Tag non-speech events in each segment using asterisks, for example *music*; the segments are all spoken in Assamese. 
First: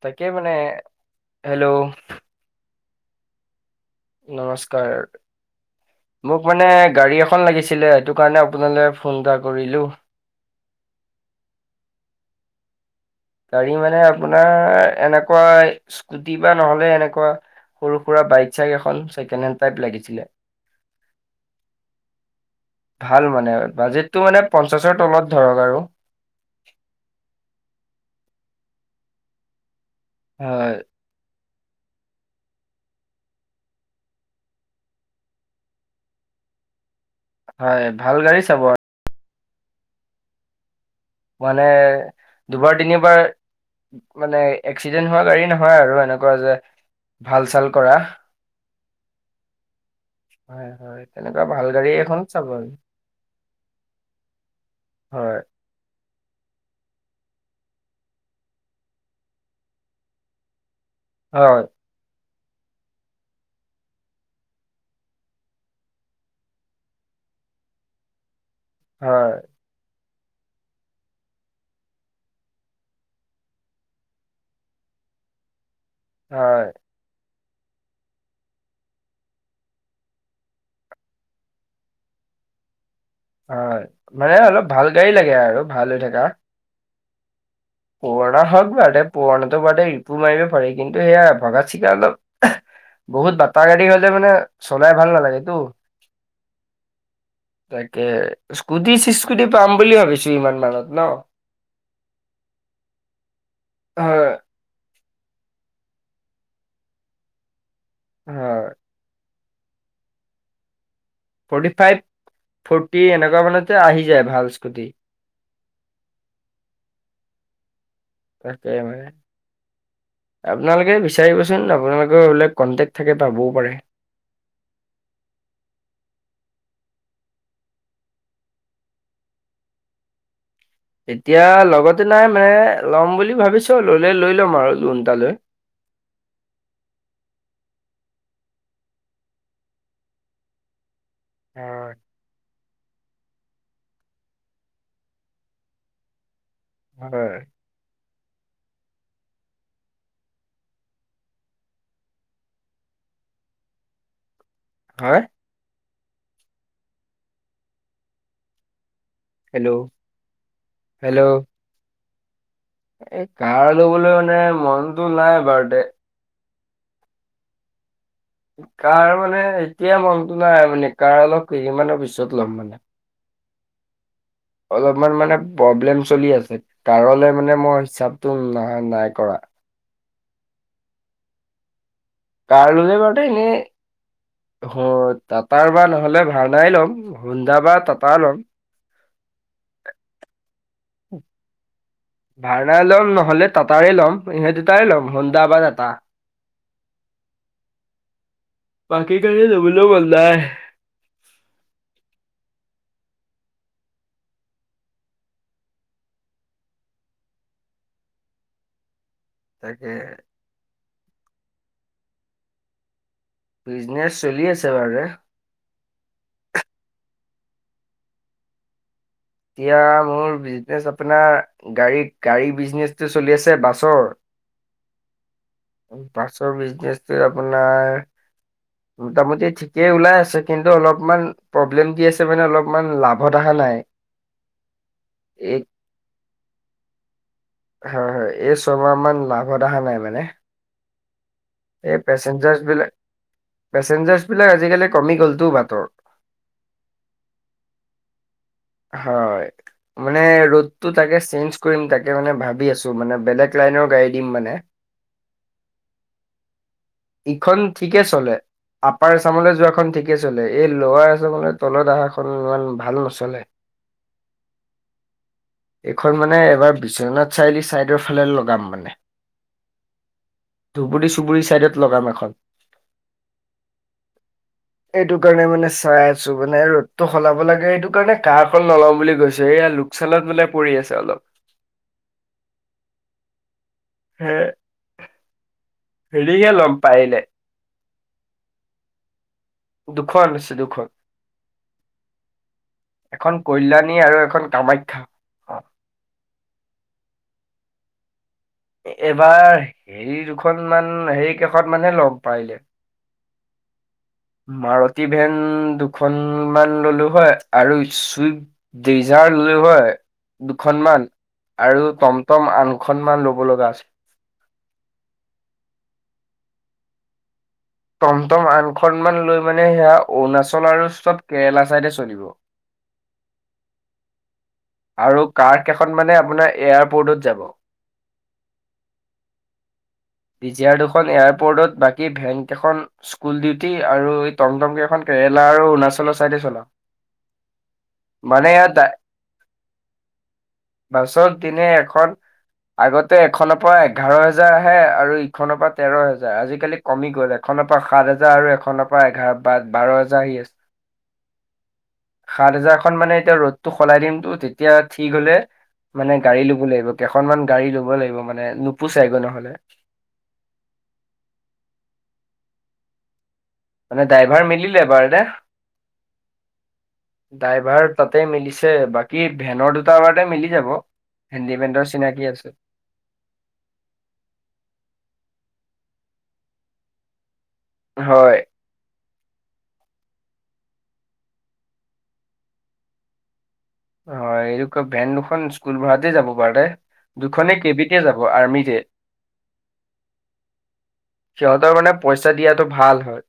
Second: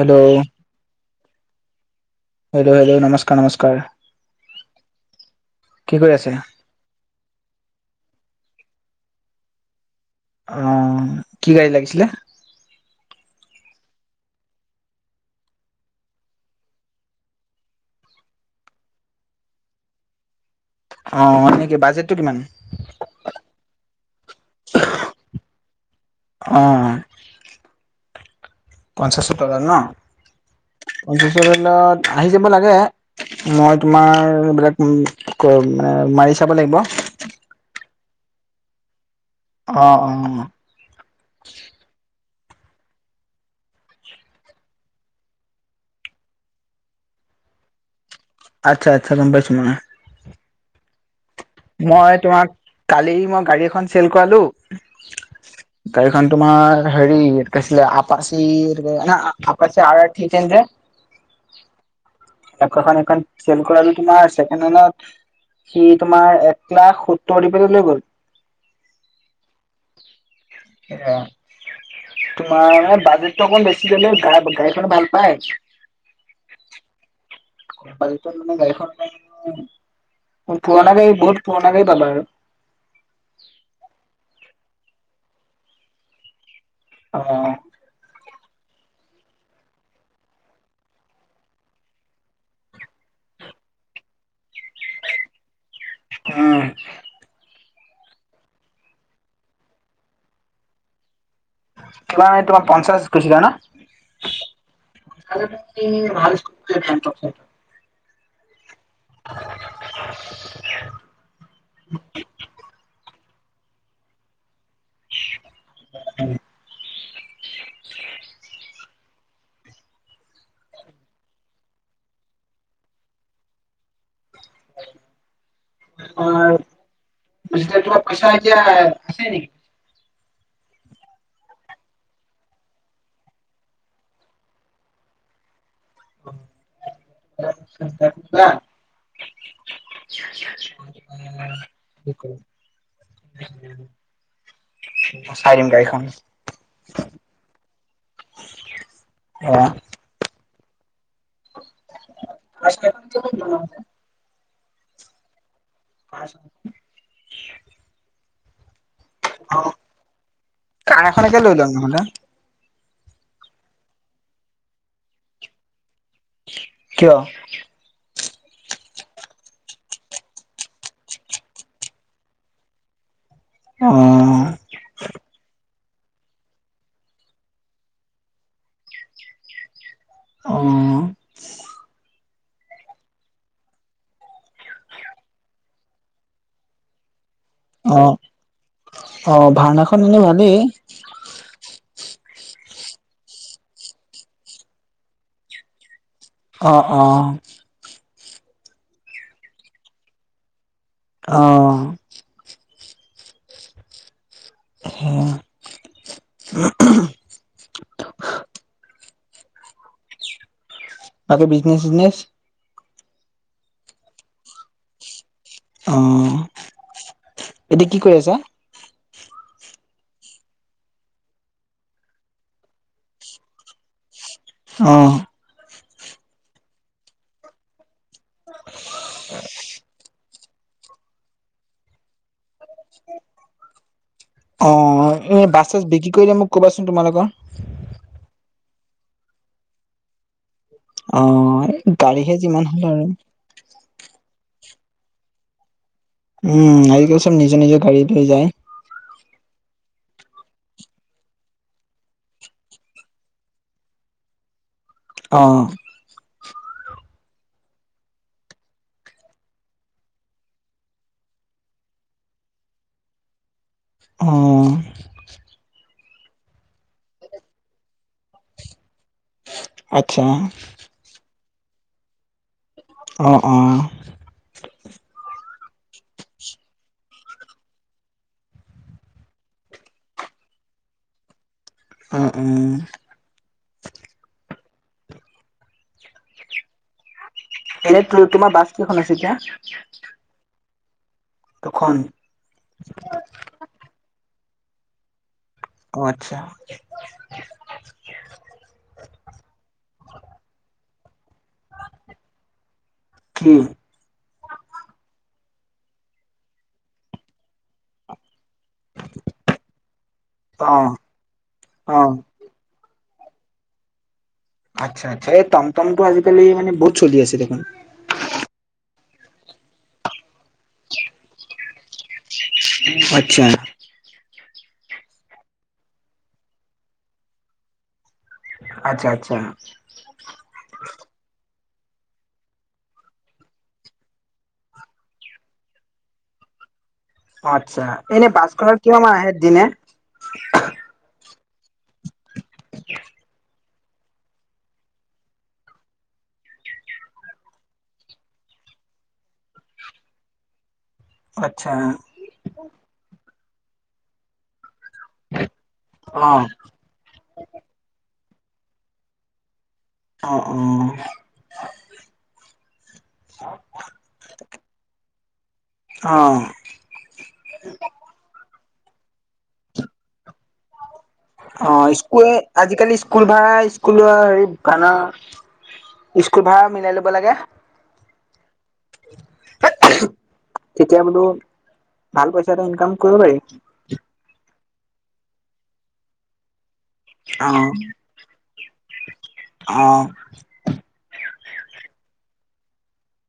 তাক মানে হেল্ল'। হেল্ল', হেল্ল' নমস্কাৰ, নমস্কাৰ। নমস্কাৰ। কি কৰি আছে মোক মানে গাড়ী এখন লাগিছিলে সেইটো কাৰণে আপোনালৈ ফোন এটা কৰিলো। আহ কি গাড়ী লাগিছিলে? গাড়ী মানে আপোনাৰ এনেকুৱা স্কুটি বা নহ'লে এনেকুৱা সৰু সুৰা বাইক চাইক এখন ছেকেণ্ড হেণ্ড টাইপ লাগিছিলে। অ', হেনেকে! বাজেটটো কিমান? ভাল মানে বাজেটটো মানে পঞ্চাশৰ তলত ধৰক আৰু। অহ। পঞ্চাশৰ তলত ন? হয়। *unintelligible* আহি যাব লাগে মই তোমাৰ এইবিলাক উম চাব লাগিব। হয় ভাল গাড়ী চাব আৰু অ', অ'। মানে দুবাৰ তিনিবাৰ মানে এক্সিডেণ্ট হোৱা গাড়ী নহয় আৰু এনেকুৱা যে ভাল চাল কৰা। আচ্ছা আচ্ছা গ'ম পাইছো মই। হয় হয় তেনেকুৱা ভাল গাড়ী মই এখন চাব তোমাক আৰু কালি মই গাড়ী এখন চেল কৰালো হয় গাড়ীখন তোমাৰ হেৰি কৈছিলে আপাচিত আপাচ ঠন যে। হয় চেল কৰাটো তোমাৰছেকেত সি। তোমাৰ এককল লাখ সত্তৰ দিপলৈ লৈ গ'ল হয়। অহ ', তোমাৰে বাজেটটো অকমান বেছি গলে গা গাড়ীখন ভাল পায়। হয়। কোম্পালী মানে গাড়ীখন। পুৰণা গাড়ী বহুত পুৰণা গাড়ী পালা আৰু হয় মানে অলপ ভাল গাড়ী লাগে আৰু ভাল হৈ থকা। অ', পুৰণা হওক বাটে পুৰণাটো বাটে ৰিপু মাৰিব পাৰে কিন্তু সেয়া ভগা চিকা অলপ বহুত বাটা গাড়ী হলে মানে চলাই ভাল নালাগে তো। উম তাকে স্কুটি চিস্কুটি পাম বুলি ভাবিছো ইমান মানত ন। *unintelligible* তোমাৰ পঞ্চাশ কৈছিলা ন হয় *unintelligible* হয়। *inaudible* ফৰ্টি ফাইভ ফৰ্টি এনেকুৱা মানতে আহি যায় ভাল স্কুটি। *inaudible* তাকেই মানে আপোনালোকে বিচাৰিবচোন আপোনালোকৰ এইিলাক কন্টেক্ট থাকে পাবও পাৰে। *inaudible* *unintelligible* বিশ্ব দিছে নিকি এতিয়া লগতে নাই মানে ল'ম বুলি ভাবিছো ললে লৈ ল'ম আৰু লোন এটা লৈ *unintelligible* *unintelligible* হয় চাই দিম গাড়ীখন। হয়। অ', *unintelligible* হয়। *unintelligible* হেল্ল' কাৰ হেল্ল' এখনকে লৈ ল নহলে। এই কাৰ লবলৈ মানে মনতটো নাই বাৰু দে কিয়? কাৰ মানে এতিয়া মনটো নাই মানে কাৰ অলপ কেইদমানৰ পিছত ল'ম। অ', অলপমান মানে প্ৰব্লেম চলি আছে কাৰণে মানে মই হিচাপটো নাই কৰা। অ', কাৰ লগে বাৰু ত এনেই অ, টাটা নহলে ভাল এটাই ল'ম। হোন্দা বা অ টাটা ল'ম - অ ভাওনাখন এনে ভালেই। ভাৰ্ণাই ল'ম নহলে তাতাই ল'ম সেই দুটাই ল'ম হুন্দা বা এটা অ - অ। বাকী ক *unintelligible* অ', *unintelligible* তাকে। তাকে বিজনেচ চিজনেচ। বিজনেচ চলি আছে বাৰে অ এতিয়া কি কৰি আছা এতিয়া মোৰ বিজনেচ আপোনাৰ গাড়ী গাড়ী বিজনেচটো চলি আছে বাছৰ অ' বাছৰ বিজনেচটো আপোনাৰ মোটামুটি ঠিকেই ওলাই আছে কিন্তু অলপমান প্ৰব্লেম দি আছে মানে অলপমান লাভত অহা নাই অ এ এই বাছ চাছ বিক্ৰী কৰিলে মোক কবাচোন তোমালোকৰ লাভদ অহা নাই মানে অ এই গাড়ীহে পেচেঞ্জাৰছ যিমান হ'ল বিলাক আৰু পেচেঞ্জাৰছ বিলাক আজিকালি কমি গ'লতো বাটৰ উম আজিকালি চব নিজৰ নিজৰ গাড়ী লৈ যায় হয় মানে ৰডতো তাকে চেঞ্জ কৰিম তাকে মানে ভাবি আছো মানে বেলেগ লাইনৰ গাড়ী দিম মানে অ ইখন ঠিকে চলে আপাৰ এচামলৈ যোৱাখন ঠিকে চলে, এই লাৰ এচামলৈ তলত আহাখন ইমান ভাল নচলে। অহ এইখন মানে এবাৰ বিশ্বনাথ চাৰিআলি চাইদৰ ফালে লগাম মানে, আচ্ছা, ধুবুৰী চুবুৰী লগাম এখন অ', অ', এটো কাৰণে মানে চাই আছো মানে ৰ'দটো সলাব লাগে এইটো কাৰণে কাৰখন নলম বুলি কৈছো, এইয়া লোকচানত মানে পৰি আছে অলপ অ উম হে, হেৰিকে লম পাৰিলে এনে তোমাৰ বাছ কেইখন আছে? এতিয়া, দুখন আছে দুখন। দুখন, এখন কল্যাণী আৰু এখন কামাখ্যা অ অ, আচ্ছা এবাৰ হেৰি দুখন মান হেৰি কেশত মানহে লম পাৰিলে কি? মাৰুতি ভেন দুখন মান ললো হয়, আৰু চুইফট ডিজাৰ লৈ হয় অ', দুখনমান আৰু অ'। টমটম আন দুখমান ল'ব লগা আছ আচ্ছা-আচ্ছা এই তমটমটো আজিকালি মানে বহুত চলি আছে দেখোন, টমটম আনখনমান লৈ মানে সেয়া অৰুণাচল আৰু চব কেৰেলা ছাইডে চলিব আচ্ছা, আৰু কাৰ কেইখন মানে আপোনাৰ এয়াৰপ'ৰ্টত যাব আচ্ছা আচ্ছা বিজিয়াৰ দুখন এয়াৰপোৰ্টত বাকী ভেংক এখন স্কুল ডিউটি আৰু এই টমটমক এখন কেৰেলা আৰু অৰুণাচলৰ চাইডে চলাওঁ। অ, আচ্ছা এনে পছখৰ কিয় মাহ আহে দিনে? বাছত দিনে এখন আগতে এখন পৰা এঘাৰ হেজাৰ আহে আৰু ইখনৰ পৰা তেৰ হেজাৰ আজিকালি কমি গ'ল এখনৰ পৰা সাত হাজাৰ আৰু এ এখনৰ পৰা এঘাৰ বা বাৰ হাজাৰ আহি আছে। *inaudible* সাতজাৰ খন মানে এতিয়া ৰ'দটো সলাই দিমতো তেতিয়া ঠিক হলে মানে অ গাড়ী ল'ব লাগিব কেইখনমান গাড়ী ল'ব লাগিব মান মানে নোপোচাই গৈ নহ'লে অ-অ মানে ড্ৰাইভাৰ মিলিলে বাৰু দে অ ড্ৰাইভাৰ তাতে মিলিছে বাকী ভেনৰ দুটাৰতে মিলি যাব। অ, হেণ্ডিমেনৰ চিনাকি স্কুল আছে। আজিকালি স্কুল ভাড়া স্কুলৰ আনা স্কুল ভাড়া মিলাই ল'ব লাগে। হয়। তেতিয়া বোলো ভাল পইচা এটা ইনকাম কৰিব পাৰি। হয়, এইটো ক ভেন দুখন স্কুল ভ়াতে যাব পাৰ দে অ দুখনে কেইবিতে যাব আৰ্মিতে অ',। সিহঁতৰ মানে পইচা দিয়াতটো ভাল হয়।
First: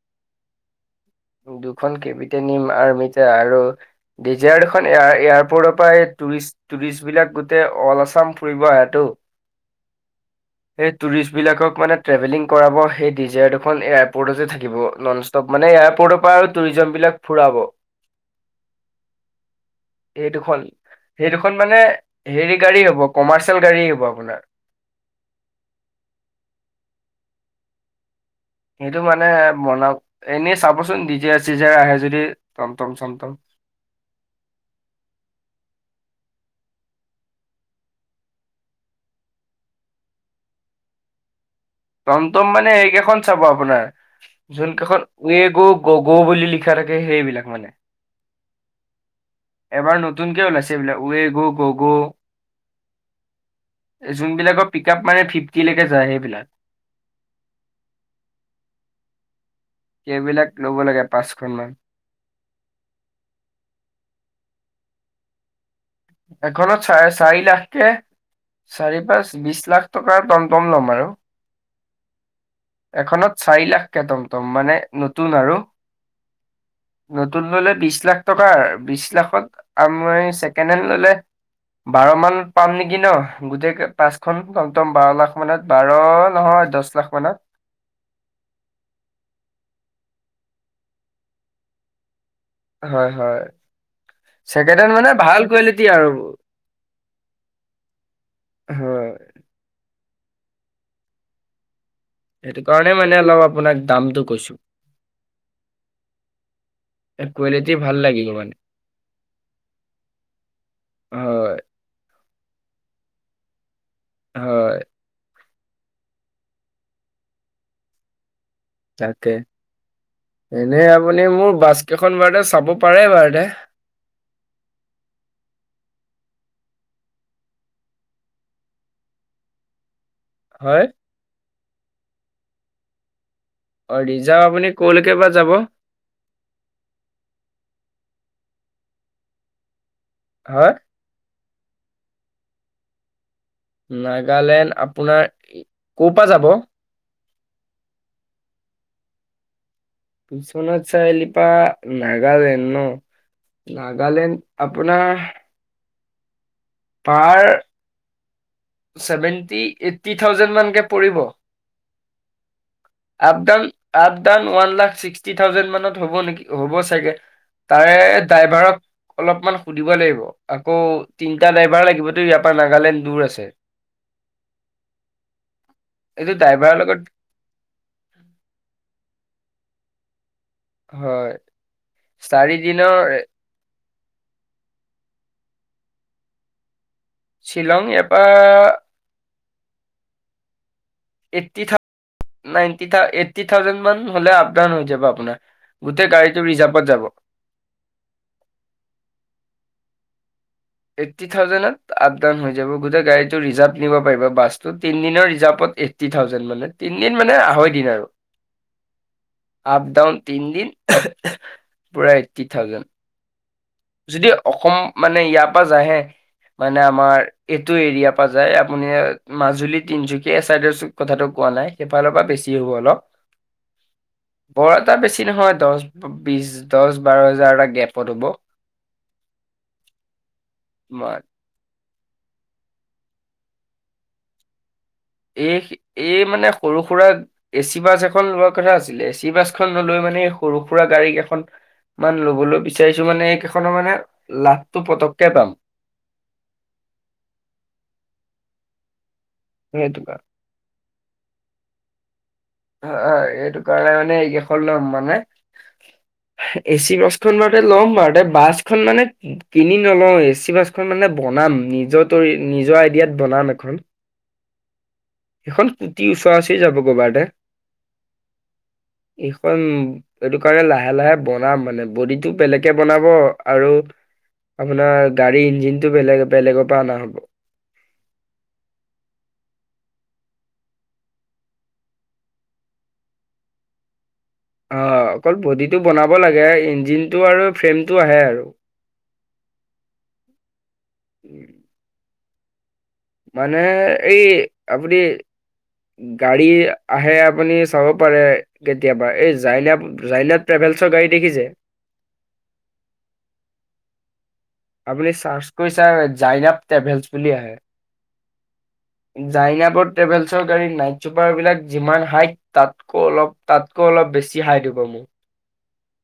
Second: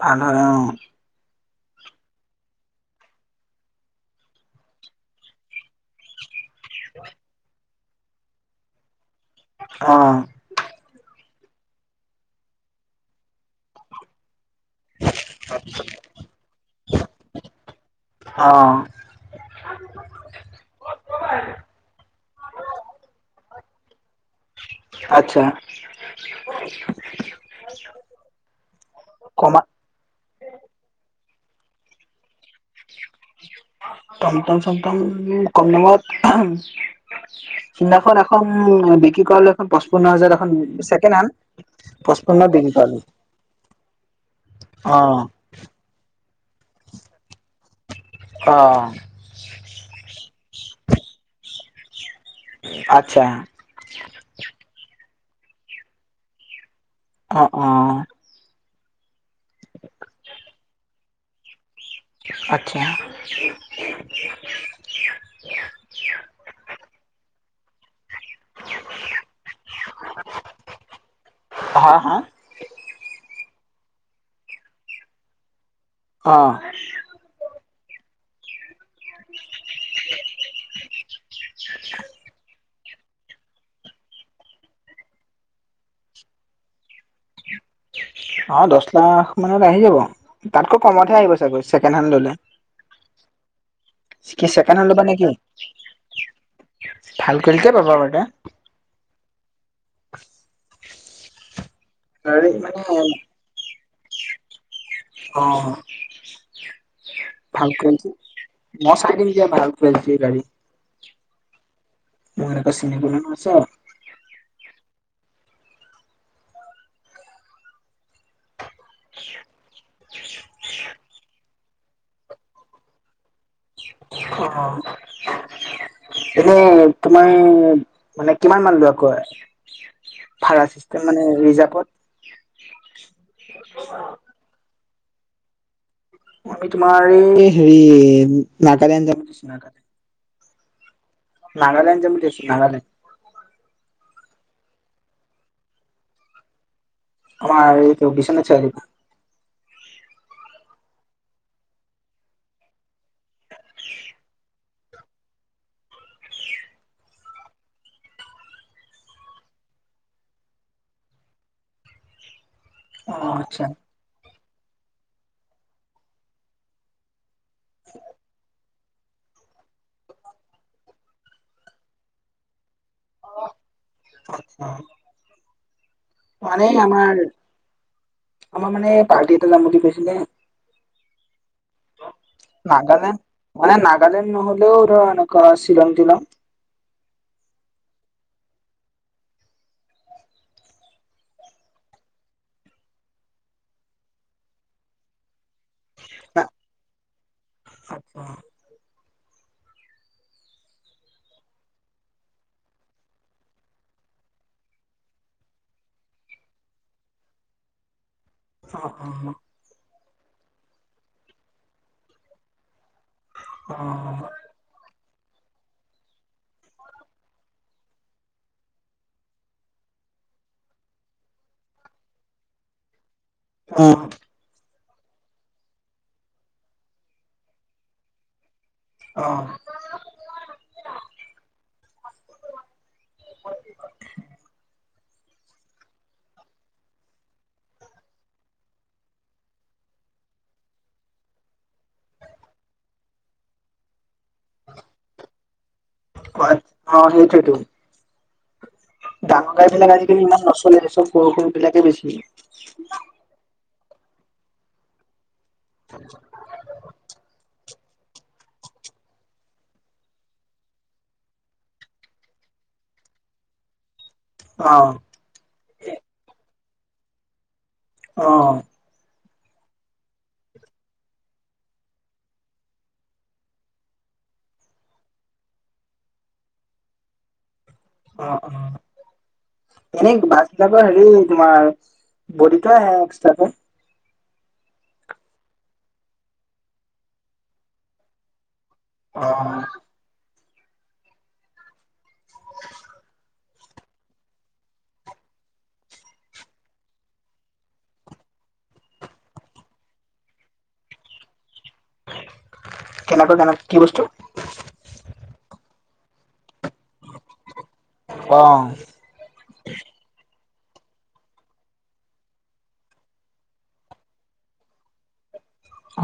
ভাল হয়। দুখন কেপিট নিম আৰ্মিতে আৰু ডিজাৰখন এয়াৰপৰ্টত টুৰিষ্ট-টুৰিষ্ট বিলাক গোট অল আছাম ফুৰিব আহেটো অ',। যি বিলাকক মানে ট্ৰেভেলিং কৰাব সেই ডিজায়াৰ দুখন এয়াৰপৰ্টতে যে থা কিব নন ষ্টপ মানে এয়াৰপৰ্টৰ পৰা আৰু টুৰিজম বিলাক ফুৰাব অ এই দুখন সেই দুখন মানে হেৰি গাড়ী হ'ব কমাৰ্চি য়েল গাড়ী আহিব আপোনাৰ আচ্ছা। সেইটো মানে কমা বনাওঁক এনেই চাবচোন ডিজায়ৰ চিজায়ৰ আহে যদি চমটম টমটম চমতম কম দামত সিদিনাখন এখন বিক্ৰী কৰালে এখন পোঞ্চান্ন হাজাৰত এখন ছেকেণ্ড হেণ্ড পঁচপন্নত টমটম মানে বিক্ৰী কৰালো এইকেইখন চাব আপোনাৰ যোন কেইখন অ ৱেগ' গ'গ' বুলি লি খা থাকে সেইবিলাক মানে অহ। এবাৰ নতুনকে ওলাইছে এইবিলাক ৱেগ' গ'গ', আচ্ছা যোনবিলাকৰ পিক আপ মানে ফিফটি লৈকে যায় সেইবিলাক অহ, অহ। সেইবিলাক ল'ব লাগে পাঁচখন মান। আচ্ছা। এখনত চাৰে চাৰি লাখ কে চাৰি পাঁচ বিশ লাখ টকাৰ টমটম ল'ম আৰু। হা, হা। এখনত চাৰি লাখ কে টমটম মানে নতুন আৰু, অ নতুন ল'লে বিশ লাখ টকাৰ বিশ লাখত আমি ছেকেণ্ড হেণ্ড ল'লে বাৰ মানত পাম নে কি ন গোটেই পাঁচখন টমটম বাৰ লাখ মানত বাৰ নহয় দহ লাখ মানত। অ', দহ লাখ মানত আহি যাব তাতকৈ কমতহে আহিব চাগৈ ছেকেণ্ড হেণ্ড ল'লে হয়, হয় কি ছেকেণ্ড হেণ্ড ল'বা মানে নেকি ভাল কোৱালিটি আৰু। ভাল কোৱালিটিয়ে পাবা। হয় সেইটো কাৰণে মানে অলপ আপোনাক দামটো কৈছো। অহ। ভাল কোৱালিটি মই চাই দিম দিয়া ভাল কোৱালিটিৰ গাড়ী। হয়। *inaudible* হয়। তাকে। এনে আপুনি মোৰ বাছ কেইখন বাৰতে চাব পাৰে বাৰতে *unintelligible* এনে তোমাৰ মানে কিমান মান লোৱা আকৌ। ভাড়া হয় চিষ্টেম মানে ৰিজাৰ্ভত। অ', ৰিজাৰ্ভ আপুনি ক'লৈকে বা যাব। আমি তোমাৰ এই হেৰি নাগালেণ্ড যাম ভাবিছো নাগালেণ্ড। হয় নাগালেণ্ড যাম বুলি ভাবিছো নাগালেণ্ড নাগালেণ্ড আপোনাৰ ক' পা যাব আমাৰ এই কিবা বিশ্বনাথ চাৰিআলি পা বিশ্বনাথ চাৰআলিৰ পা নাগালেণ্ড ন নাগালেণ্ড আপোনাৰ তাৰ ছেভেন্টি এইটটি থাউজেণ্ড মানকে পৰিব অ' আপ আচ্ছা down up down one lakh sixty thousand মানত হ'ব নেকি হ'ব চাগে তাৰে ড্ৰাইভাৰক অলপমান সুধিব লাগিব আকৌ তিনিটা ড্ৰাইভাৰ লাগিব দেই ইয়াৰ পৰা নাগালেণ্ড দূৰ আছে আচ্ছা এইটো মানে ড্ৰাইভাৰৰ লগত আমাৰ, আমাৰ মানে পাৰ্টি এটা যাম বুলি কৈছিলে হয় চাৰিদিনৰ নাগালেণ্ড মানে নাগালেণ্ড নহলেও ধৰ ক শ্বিলং তিলং শ্বিলং ইয়াপা এইটটি থা নাইটি থা এইটটি থাউজেণ্ড মান হলে আপডাউন হৈ যাব আপোনাৰ গোটেই গাড়ীটো ৰিজাৰ্ভত যাব এইটটি থাউজেণ্ডত আপ ডাউন হৈ যাব গোটে গাড়ীটো ৰিজাৰ্ভ নিব পাৰিব বাছটো তিনিদিনৰ ৰিজাৰ্ভত এইটটি থাউজেন্ড মানে তিনদিন মানে আঢ়ৈ দিন আৰু আপ ডাউন তিন দিন পুৰা এইটটি থাউজেণ্ড যদি অসম মানে ইয়াৰ পৰা যায় হে মানে আমাৰ এইটো এৰিয়া পা যায় আপুনি মাজুলী তিনচুকীয়া এই চাইডৰ কথাটো ক কোৱা নাই সেইফালৰ পৰা বেছি হ'ব অলপ উম বৰ এটা বেছি নহয় দহ বিছ দহ বাৰ হেজাৰটা গেপত হ'ব অ', এই এই মানে সৰু সুৰা এচি বাছ এখন লোৱাৰ কথা আছিলে এচি বাছখন নলৈ মানে মানে সৰু সুৰা গাড়ী কেইখন মান লবলৈ বিচাৰিছো মানে এই কেইখনৰ মানে লাভটো পতককে পাম অ', সেইটোৱেইতো ডাঙৰ গাড়ী বিলাক সেইটো আজিকালি কাৰণে ইমান নচলে চব সৰু সৰু বিলাকে বেছি অ', হয় এইটো কাৰণে মানে এই কেখন লম মানে এচি বাছখন কে ল'ম বাছখন মানে কিনি নলওঁ এ চি বাছখন মানে বনাম নিজৰ ত নিজৰ আই ইয়াত বনাম এখন অ', সেইখন কোটিৰ ওচৰাওচৰি যাবগৈ বাৰডাৰ অ', এইখন এইটো কাৰণে লাহে লাহে বনাম মানে বডিটো বেলেগে বনাব আৰু আপোনাৰ গাড়ীৰ ইঞ্জিনটো বেলেগ বেলেগৰ পৰা অনা হ'ব অ', অ', এনেই বাছবিলাকৰ হেৰি তোমাৰ বডিটো আহে এক্সট্ৰাকে অ', অকল বডিটো বনাব লাগে ইঞ্জিনটো আৰু ফ্ৰেমটো আহে আৰু অ', উম মানে এই আপুনি গাড়ী আহে আপুনি চাব পাৰে কেতিয়াবা এই জাইলা জাইলাপ লৱেছৰ গাড়ী দেখিছে কেনেকৈ কেনেক কি বস্তু আপুনি চাৰ্চ কৰি চাওক জাইনাপ ট্ৰেভেলছ বুলি আহে অ' জায়নাপত ট্ৰেভেলছ গাড়ীত নাইট চুপাৰ বিলাক যিমান হাইট, তাতকৈ অলপ তাতকৈ অলপ বেছি হাইট হ'ব মোক।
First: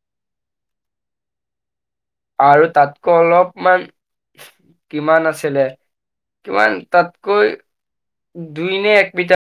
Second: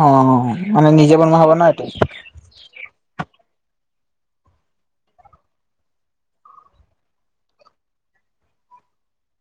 অ', মানে নিজে বনোৱা হ'ব ন', এইটো আৰু তাতকৈ অলপমান, কিমান আছিলে? কিমান তাতকৈ দুই নে এক মিটাৰ